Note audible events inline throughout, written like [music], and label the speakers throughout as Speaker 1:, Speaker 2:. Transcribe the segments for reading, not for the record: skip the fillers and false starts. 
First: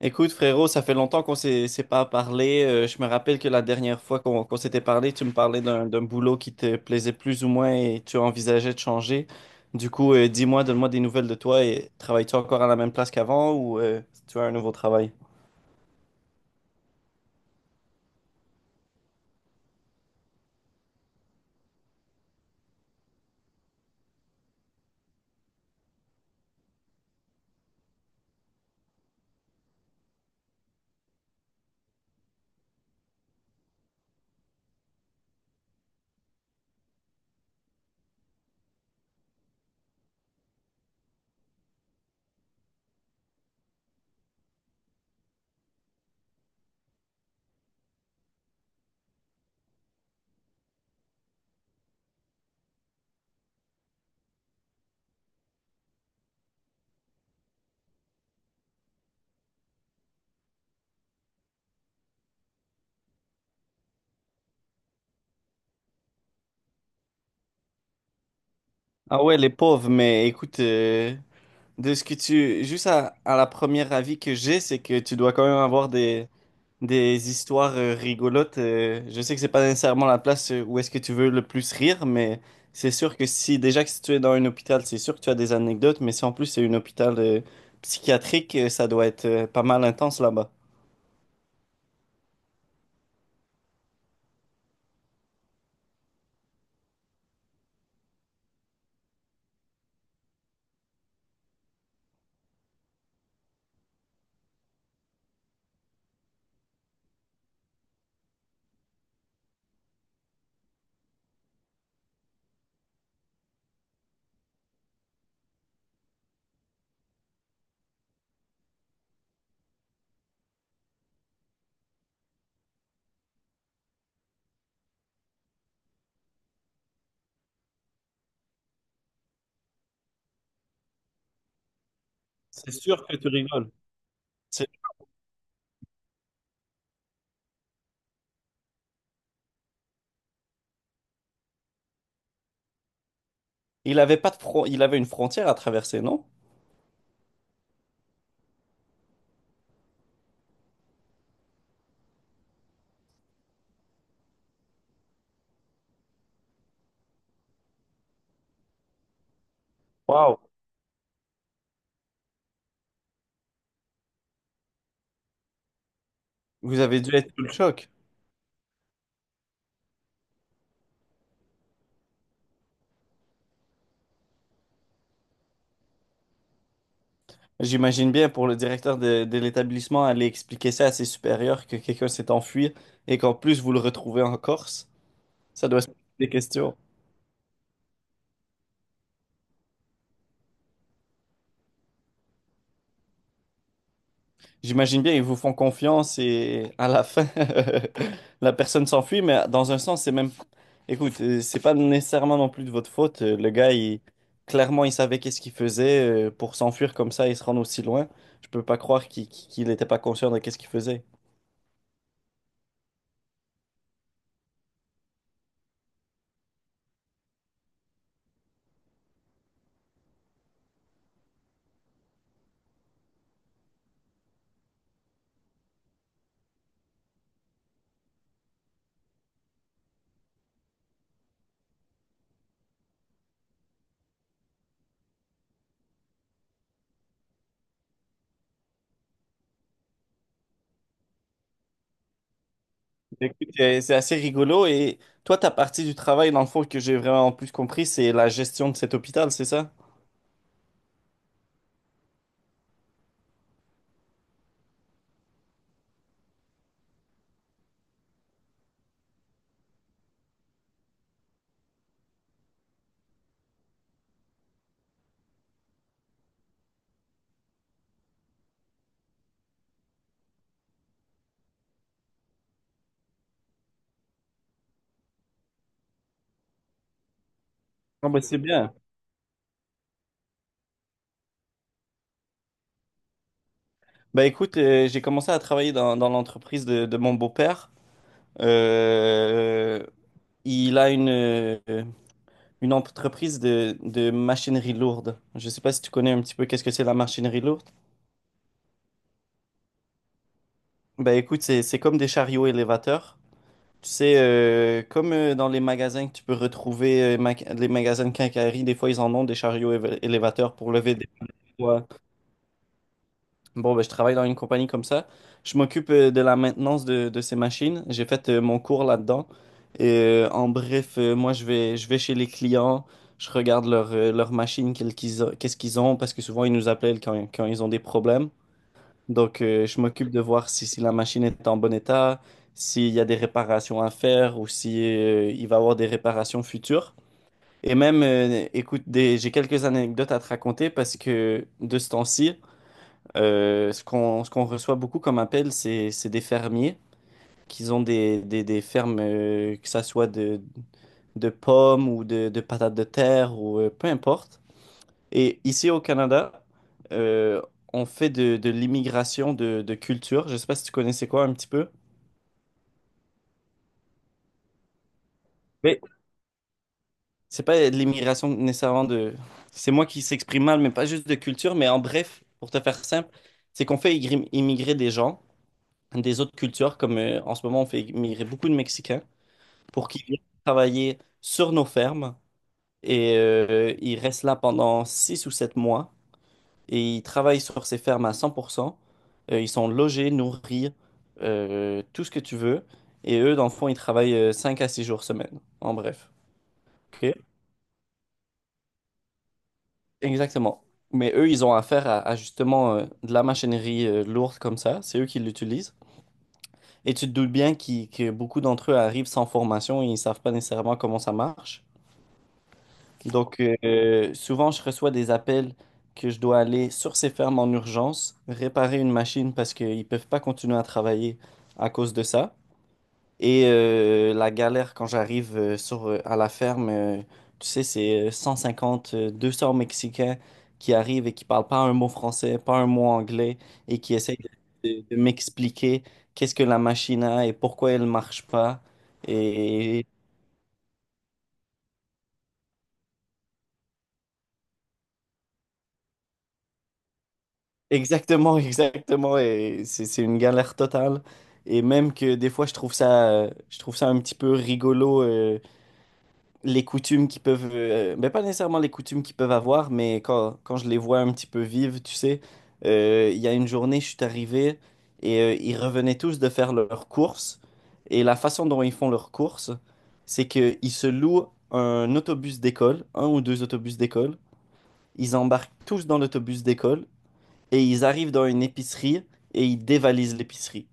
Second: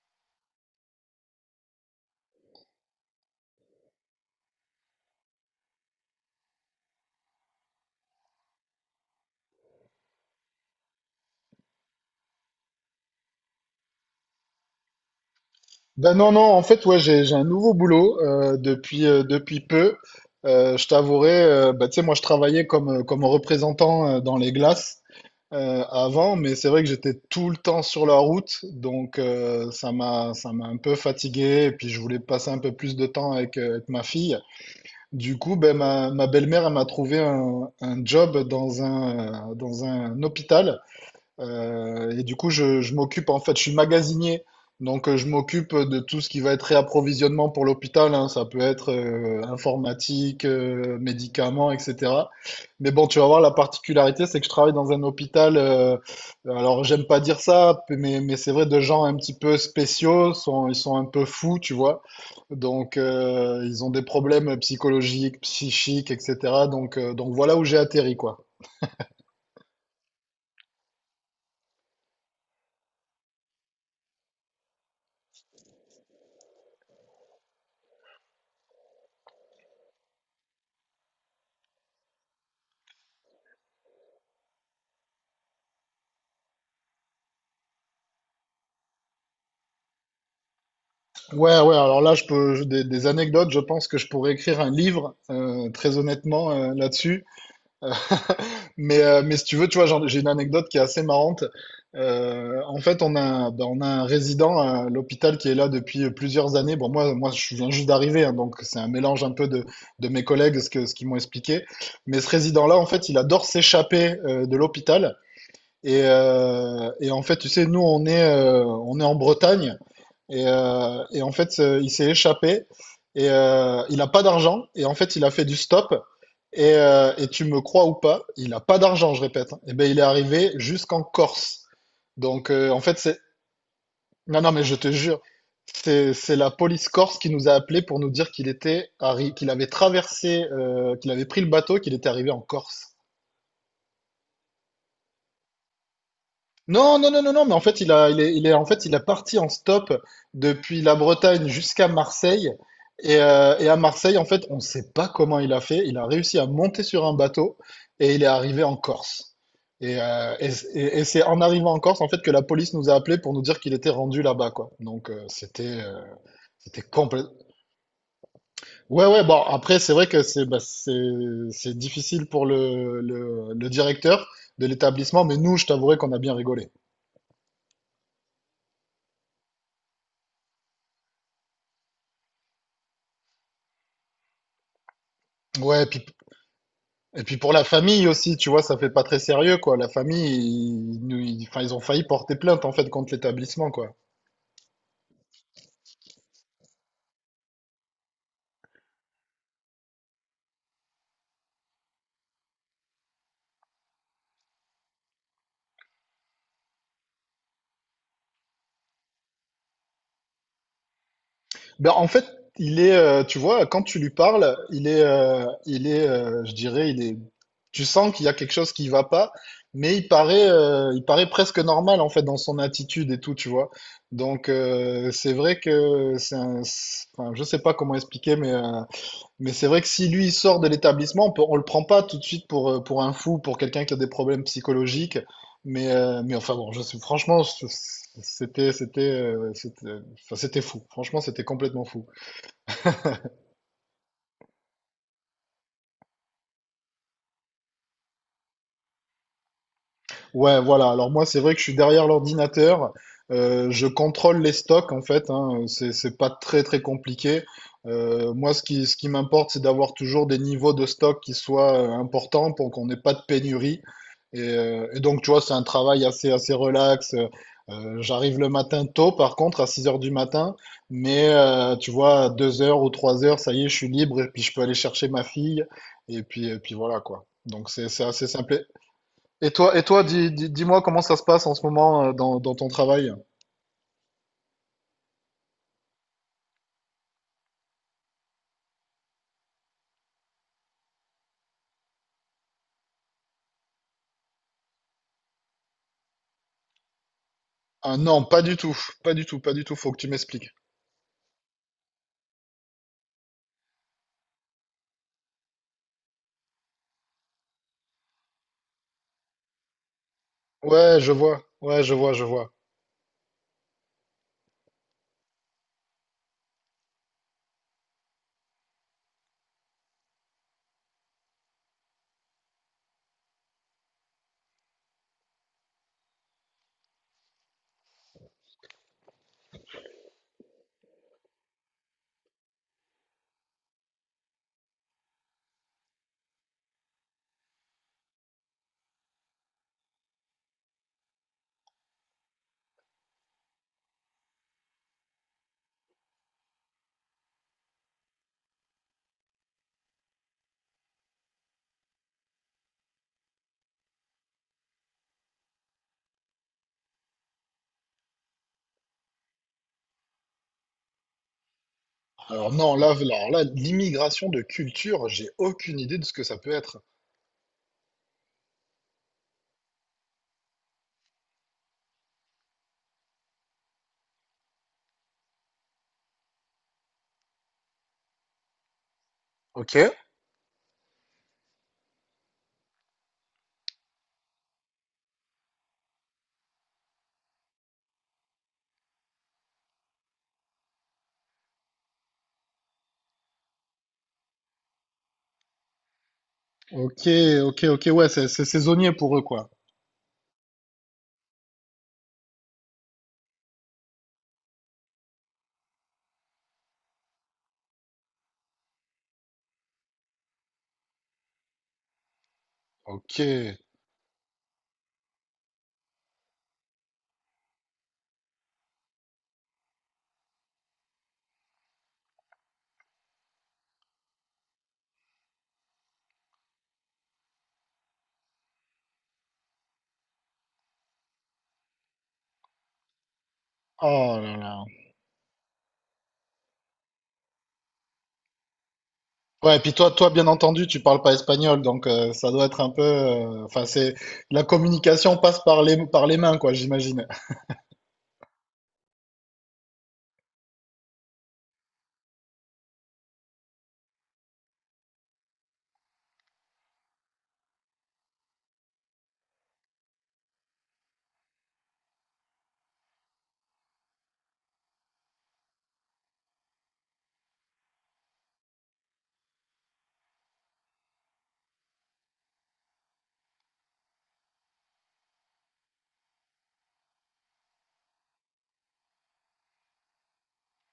Speaker 1: Écoute, frérot, ça fait longtemps qu'on s'est pas parlé. Je me rappelle que la dernière fois qu'on s'était parlé, tu me parlais d'un boulot qui te plaisait plus ou moins et tu envisageais de changer. Du coup, dis-moi, donne-moi des nouvelles de toi et travailles-tu encore à la même place qu'avant ou tu as un nouveau travail?
Speaker 2: Ben non, non, en fait, ouais, j'ai un nouveau boulot depuis peu. Je t'avouerai, bah, tu sais, moi, je travaillais comme représentant dans les glaces avant, mais c'est vrai que j'étais tout le temps sur la route, donc ça m'a un peu fatigué, et puis je voulais passer un peu plus de temps avec ma fille. Du coup, ben, ma belle-mère, elle m'a trouvé un job dans un hôpital. Et du coup, je m'occupe, en fait, je suis magasinier. Donc, je m'occupe de tout ce qui va être réapprovisionnement pour l'hôpital, hein. Ça peut être informatique, médicaments, etc. Mais bon, tu vas voir, la particularité, c'est que je travaille dans un hôpital. Alors, j'aime pas dire ça, mais c'est vrai, de gens un petit peu spéciaux. Ils sont un peu fous, tu vois. Donc, ils ont des problèmes psychologiques, psychiques, etc. Donc voilà où j'ai atterri, quoi.
Speaker 1: Ah ouais, les pauvres, mais écoute, de ce que tu... Juste à la première avis que j'ai, c'est que tu dois quand même avoir des histoires rigolotes. Je sais que c'est pas nécessairement la place où est-ce que tu veux le plus rire, mais c'est sûr que si déjà que si tu es dans un hôpital, c'est sûr que tu as des anecdotes, mais si en plus c'est un hôpital psychiatrique, ça doit être pas mal intense là-bas.
Speaker 2: Ouais, ouais, alors là, je peux, des anecdotes, je pense que je pourrais écrire un livre, très honnêtement, là-dessus. Euh, mais si tu veux, tu vois, j'ai une anecdote qui est assez marrante. En fait, on a un résident à l'hôpital qui est là depuis plusieurs années. Bon, moi, je viens juste d'arriver, hein, donc c'est un mélange un peu de mes collègues, ce qu'ils m'ont expliqué. Mais ce résident-là, en fait, il adore s'échapper de l'hôpital. Et en fait, tu sais, nous, on est en Bretagne. Et en fait, il s'est échappé et il n'a pas d'argent. Et en fait, il a fait du stop. Et tu me crois ou pas, il n'a pas d'argent, je répète, hein. Et ben, il est arrivé jusqu'en Corse. Donc, en fait, c'est. Non, non, mais
Speaker 1: C'est-
Speaker 2: je te jure, c'est la police corse qui nous a appelés pour nous dire qu'il était qu'il avait traversé, qu'il avait pris le bateau, qu'il était arrivé en Corse.
Speaker 1: Il avait une frontière à traverser, non?
Speaker 2: Non, non, non, non, non, mais en fait, il a, il est, en fait, il a parti en stop depuis la Bretagne jusqu'à Marseille. Et à Marseille, en fait, on ne sait pas comment il a fait. Il a réussi à monter sur un bateau et il est arrivé en Corse. Et, euh,
Speaker 1: Waouh.
Speaker 2: et, et- et c'est en arrivant en Corse, en fait, que la police nous a appelés pour nous dire qu'il était rendu là-bas, quoi. Donc, euh, c'était, euh,
Speaker 1: Vous
Speaker 2: c'était
Speaker 1: avez dû
Speaker 2: complètement.
Speaker 1: être sous le choc.
Speaker 2: Ouais, ouais, bon, après, c'est vrai que c'est bah, c'est difficile pour le directeur de l'établissement, mais nous, je t'avouerai qu'on a bien rigolé.
Speaker 1: J'imagine bien pour le directeur de l'établissement aller expliquer ça à ses supérieurs que quelqu'un s'est enfui et qu'en plus vous le retrouvez en Corse. Ça doit
Speaker 2: Ouais,
Speaker 1: se poser
Speaker 2: puis
Speaker 1: des questions.
Speaker 2: Et puis pour la famille aussi, tu vois, ça fait pas très sérieux, quoi. La famille, enfin, ils ont failli porter plainte, en fait, contre l'établissement, quoi.
Speaker 1: J'imagine bien, ils vous font confiance et à la fin, [laughs] la personne s'enfuit, mais dans un sens, c'est même... Écoute, c'est pas nécessairement non plus de votre faute. Le gars, il... Clairement, il savait qu'est-ce qu'il faisait pour s'enfuir comme ça et se rendre aussi loin. Je peux pas croire qu'il était pas conscient de qu'est-ce qu'il faisait.
Speaker 2: Ben, en fait, tu vois, quand tu lui parles, il est, je dirais, il est, tu sens qu'il y a quelque chose qui va pas, mais il paraît presque normal, en fait, dans son attitude et tout, tu vois. Donc, c'est vrai que enfin, je sais pas comment expliquer, mais c'est vrai que si lui il sort de l'établissement, on le prend pas tout de suite pour un fou, pour quelqu'un qui a des problèmes psychologiques. Mais enfin bon, je sais, franchement, c'était, enfin, c'était fou. Franchement, c'était complètement fou.
Speaker 1: Écoute, c'est assez rigolo. Et toi, ta partie du travail, dans le fond, que j'ai vraiment plus compris, c'est la gestion de cet hôpital, c'est ça?
Speaker 2: Ouais, voilà. Alors moi, c'est vrai que je suis derrière l'ordinateur. Je contrôle les stocks en fait, hein. C'est pas très très compliqué. Moi, ce qui m'importe, c'est d'avoir toujours des niveaux de stock qui soient importants pour qu'on n'ait pas de pénurie. Et donc, tu vois, c'est un travail assez assez relax. J'arrive le matin tôt, par contre, à 6 heures du matin. Mais tu vois, à 2 heures ou 3 heures, ça y est, je suis libre et puis je peux aller chercher ma fille. Et puis voilà quoi. Donc c'est
Speaker 1: Ah bah
Speaker 2: assez
Speaker 1: c'est
Speaker 2: simple.
Speaker 1: bien.
Speaker 2: Et toi, dis-moi comment ça se passe en ce moment dans ton travail.
Speaker 1: Bah écoute, j'ai commencé à travailler dans l'entreprise de mon beau-père. Euh, Il a une entreprise de machinerie lourde. Je ne sais pas si tu connais un petit peu qu'est-ce que c'est la machinerie lourde.
Speaker 2: Ah non, pas du tout, pas du tout, pas du tout, faut que tu m'expliques.
Speaker 1: Ben écoute, c'est comme des chariots élévateurs. Tu sais, comme dans les magasins que tu peux retrouver, les magasins de quincaillerie, des fois ils en ont des chariots élévateurs pour lever des
Speaker 2: Ouais,
Speaker 1: poids.
Speaker 2: je vois, je vois.
Speaker 1: Bon, ben, je travaille dans une compagnie comme ça. Je m'occupe de la maintenance de ces machines. J'ai fait mon cours là-dedans. Et, en bref, moi, je vais chez les clients. Je regarde leurs machines, qu'est-ce qu'ils ont, parce que souvent, ils nous appellent quand ils ont des problèmes. Donc, je m'occupe de voir si la machine est en bon état, s'il y a des réparations à faire ou si, il va y avoir des réparations futures. Et même, écoute, j'ai quelques anecdotes à te raconter parce que de ce temps-ci, ce qu'on reçoit beaucoup comme appel, c'est des fermiers qui ont des fermes, que ça soit de pommes ou de patates de terre ou peu importe. Et ici au Canada, euh, on fait de l'immigration de culture. Je sais pas si tu connaissais quoi un petit peu.
Speaker 2: Alors non, là, alors là, l'immigration de culture, j'ai aucune
Speaker 1: Mais
Speaker 2: idée de ce que ça peut être.
Speaker 1: c'est pas de l'immigration nécessairement de... C'est moi qui s'exprime mal, mais pas juste de culture. Mais en bref, pour te faire simple, c'est qu'on fait immigrer des gens des autres cultures, comme en ce moment on fait immigrer beaucoup de Mexicains,
Speaker 2: Ok.
Speaker 1: pour qu'ils viennent travailler sur nos fermes et ils restent là pendant 6 ou 7 mois et ils travaillent sur ces fermes à 100%. Ils sont logés, nourris, tout ce que tu veux. Et eux, dans le fond, ils travaillent 5 à 6 jours semaine, en bref.
Speaker 2: Ok,
Speaker 1: OK.
Speaker 2: ok, ok, ouais, c'est saisonnier pour eux, quoi.
Speaker 1: Exactement. Mais eux, ils ont affaire à justement de la machinerie lourde comme ça. C'est eux qui l'utilisent. Et tu te doutes bien que beaucoup d'entre eux arrivent sans formation et ils ne savent pas nécessairement comment ça marche.
Speaker 2: Ok.
Speaker 1: Donc, souvent, je reçois des appels que je dois aller sur ces fermes en urgence, réparer une machine parce qu'ils ne peuvent pas continuer à travailler à cause de ça. Et la galère quand j'arrive à la ferme, tu sais, c'est 150 200 Mexicains qui arrivent et qui parlent pas un mot français, pas un mot anglais, et qui essayent
Speaker 2: Oh là là.
Speaker 1: de m'expliquer qu'est-ce que la machine a et pourquoi elle marche pas.
Speaker 2: Ouais, et puis
Speaker 1: Et,
Speaker 2: toi, bien entendu, tu parles pas espagnol, donc ça doit être un peu. Enfin, c'est la communication passe par les mains, quoi, j'imagine.
Speaker 1: Exactement, [laughs]
Speaker 2: [laughs]
Speaker 1: exactement. Et c'est une galère totale. Et même que des fois, je trouve ça un petit peu rigolo, les coutumes qui peuvent... Ben pas nécessairement les coutumes qu'ils peuvent avoir, mais quand je les vois un petit peu vivre, tu sais, il y a une journée, je suis arrivé et ils revenaient tous de faire leurs courses. Et la façon dont ils font leurs courses, c'est qu'ils se louent un autobus d'école, un ou deux autobus d'école. Ils embarquent tous dans l'autobus d'école et ils arrivent dans une épicerie et ils dévalisent l'épicerie.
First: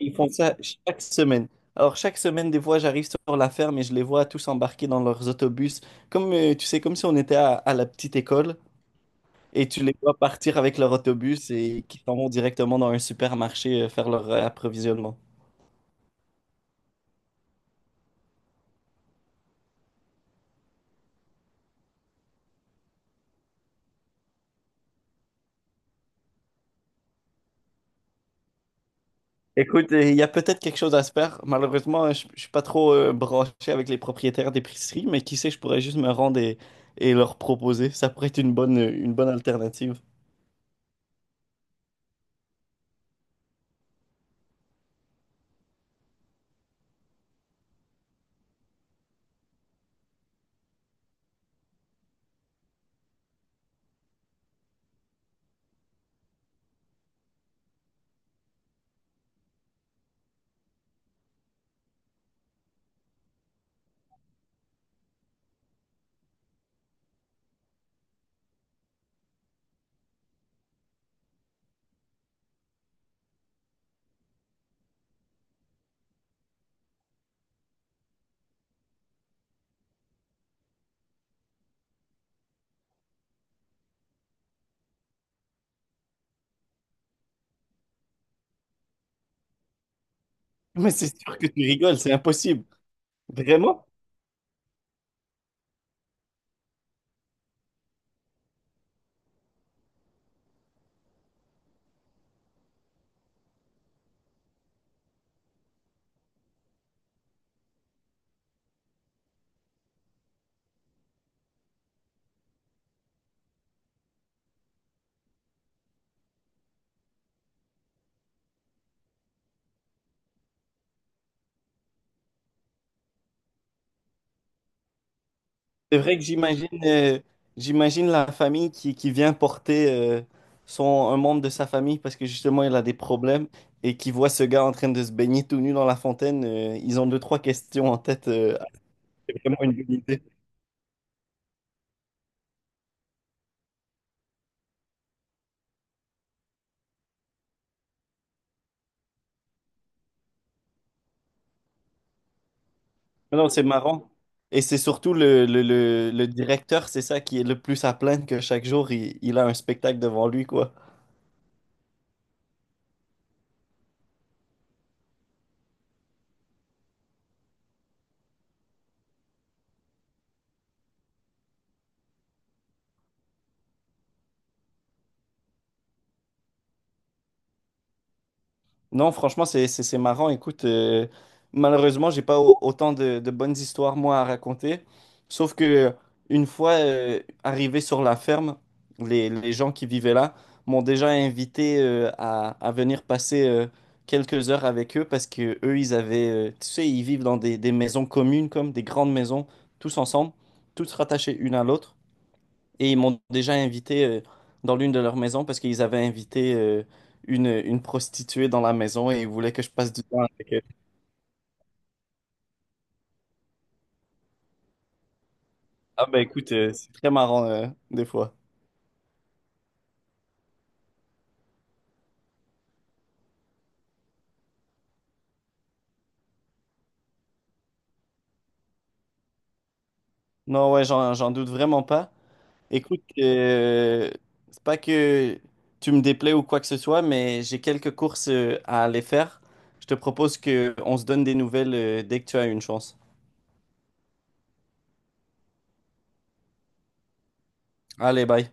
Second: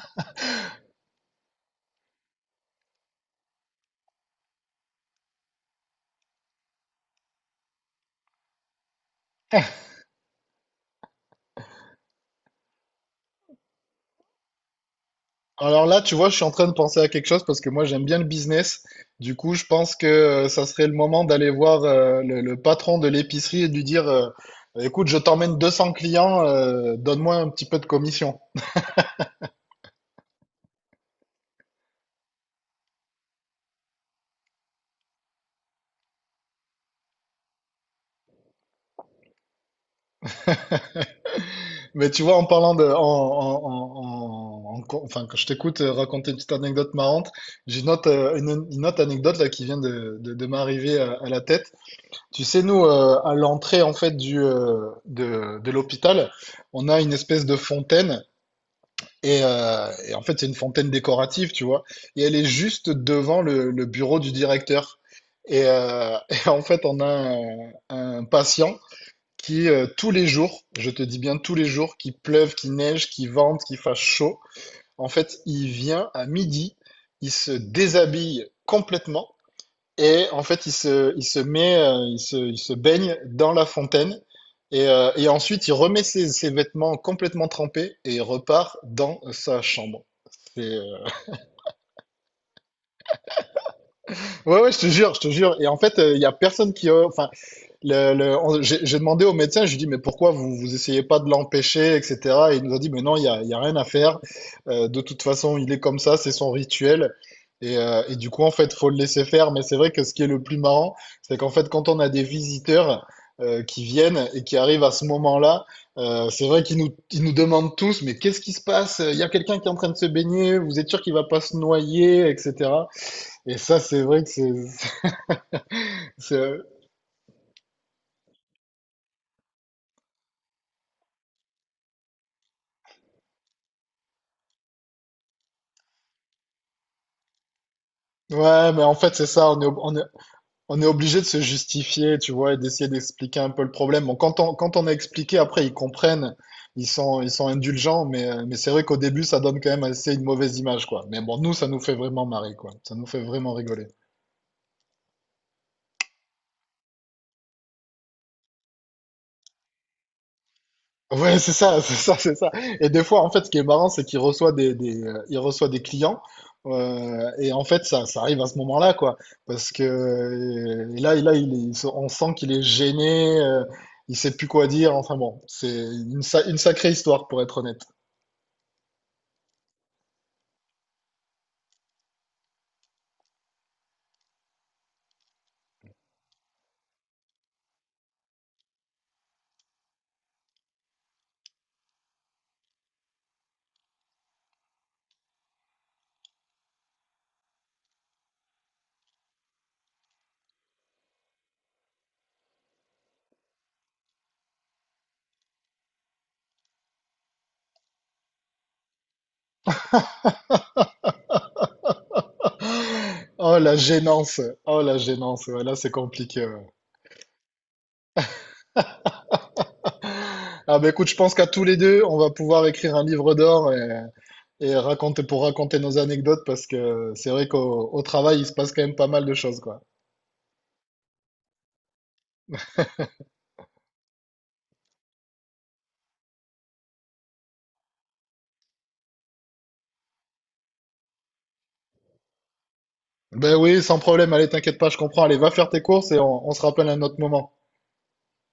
Speaker 1: Ils font ça chaque semaine. Alors chaque semaine, des fois, j'arrive sur la ferme et je les vois tous embarqués dans leurs autobus, comme tu sais, comme si on était à la petite école, et tu les vois partir avec leur autobus et qui s'en vont directement dans un supermarché faire leur approvisionnement.
Speaker 2: Alors là, tu vois, je suis en train de penser à quelque chose parce que moi, j'aime bien le business. Du coup, je pense que ça serait le moment d'aller voir le patron de l'épicerie et de lui dire, écoute, je t'emmène 200 clients, donne-moi un petit peu de commission.
Speaker 1: Écoute, il y a peut-être quelque chose à se faire. Malheureusement, je suis pas trop branché avec les propriétaires d'épicerie, mais qui sait, je pourrais juste me rendre et leur proposer. Ça pourrait être une bonne alternative.
Speaker 2: Mais tu vois, en parlant de, enfin, quand je t'écoute raconter une petite anecdote marrante, j'ai une autre anecdote là qui vient de m'arriver à la tête. Tu sais, nous, à l'entrée en fait de l'hôpital, on a une espèce de fontaine et en fait c'est une fontaine décorative, tu vois, et elle est juste devant le bureau du directeur. Et, [laughs] et en fait, on a un patient qui tous les jours, je te dis bien tous les jours, qu'il pleuve, qu'il neige, qu'il vente, qu'il fasse chaud, en fait, il vient à midi, il se déshabille complètement et en fait, il se met, il se baigne dans la fontaine et ensuite, il remet ses vêtements complètement trempés et il repart dans sa chambre. C'est, euh,
Speaker 1: Mais c'est sûr que tu rigoles, c'est impossible. Vraiment?
Speaker 2: Ouais, ouais, je te jure, je te jure. Et en fait, il y a personne qui, enfin, j'ai demandé au médecin, je lui ai dit, mais pourquoi vous vous essayez pas de l'empêcher, etc. Et il nous a dit, mais non, il y a rien à faire. De toute façon, il est comme ça, c'est son rituel. Et du coup, en fait, faut le laisser faire. Mais c'est vrai que ce qui est le plus marrant, c'est qu'en fait, quand on a des visiteurs qui viennent et qui arrivent à ce moment-là, c'est vrai qu'ils nous demandent tous, mais qu'est-ce qui se passe? Il y a quelqu'un qui est en train de se baigner, vous êtes sûr qu'il va pas se noyer, etc. Et ça, c'est vrai que c'est,
Speaker 1: C'est vrai
Speaker 2: [laughs]
Speaker 1: que
Speaker 2: c'est-
Speaker 1: j'imagine la famille qui vient porter son, un membre de sa famille parce que justement il a des problèmes et qui voit ce gars en train de se baigner tout nu dans la fontaine. Ils ont deux, trois questions en tête.
Speaker 2: Ouais, mais en fait, c'est
Speaker 1: C'est
Speaker 2: ça, on
Speaker 1: vraiment
Speaker 2: est,
Speaker 1: une
Speaker 2: ob-
Speaker 1: bonne
Speaker 2: on est,
Speaker 1: idée.
Speaker 2: On est obligé de se justifier, tu vois, et d'essayer d'expliquer un peu le problème. Bon, quand on a expliqué, après, ils comprennent, ils sont indulgents, mais c'est vrai qu'au début, ça donne quand même assez une mauvaise image, quoi. Mais bon, nous, ça nous fait vraiment marrer, quoi. Ça nous fait
Speaker 1: Mais non,
Speaker 2: vraiment
Speaker 1: c'est
Speaker 2: rigoler.
Speaker 1: marrant. Et c'est surtout le directeur, c'est ça qui est le plus à plaindre que chaque jour, il a un spectacle devant lui, quoi.
Speaker 2: Ouais, c'est ça, [laughs] c'est ça, c'est ça. Et des fois, en fait, ce qui est marrant, c'est qu'il reçoit des, il reçoit des clients. Et en fait, ça arrive à ce moment-là, quoi. Parce que là, et là, il est- il se- on sent qu'il est gêné, il sait plus quoi dire. Enfin bon, c'est une sacrée histoire, pour être honnête.
Speaker 1: Non, franchement, c'est marrant. Écoute, malheureusement, j'ai pas autant de bonnes histoires, moi, à raconter. Sauf que une fois arrivé sur la ferme, les gens qui vivaient là m'ont déjà invité à venir passer quelques heures avec eux parce que eux, ils avaient, tu sais, ils vivent dans des maisons communes, comme des grandes maisons, tous ensemble, toutes rattachées une à l'autre. Et ils m'ont déjà invité dans l'une de leurs maisons parce qu'ils avaient invité une prostituée dans la maison et ils voulaient que je passe du temps avec elle.
Speaker 2: [laughs] Oh, la gênance. Oh, la gênance. Ouais, là, c'est
Speaker 1: Ah ben
Speaker 2: compliqué,
Speaker 1: écoute,
Speaker 2: ouais.
Speaker 1: c'est très marrant des fois.
Speaker 2: [laughs] Ah, bah écoute, je pense qu'à tous les deux, on va pouvoir écrire un livre d'or. Et raconter pour raconter nos anecdotes parce que c'est vrai qu'au au travail, il se passe quand même pas mal de choses, quoi.
Speaker 1: Non, ouais, j'en doute vraiment pas. Écoute, c'est pas que tu me déplais ou quoi que ce soit, mais j'ai quelques courses à aller faire. Je te propose que on se donne des nouvelles dès que tu as une chance.
Speaker 2: Ben oui, sans problème, allez, t'inquiète pas, je comprends. Allez, va faire tes courses et on se rappelle à un autre moment.
Speaker 1: Allez, bye.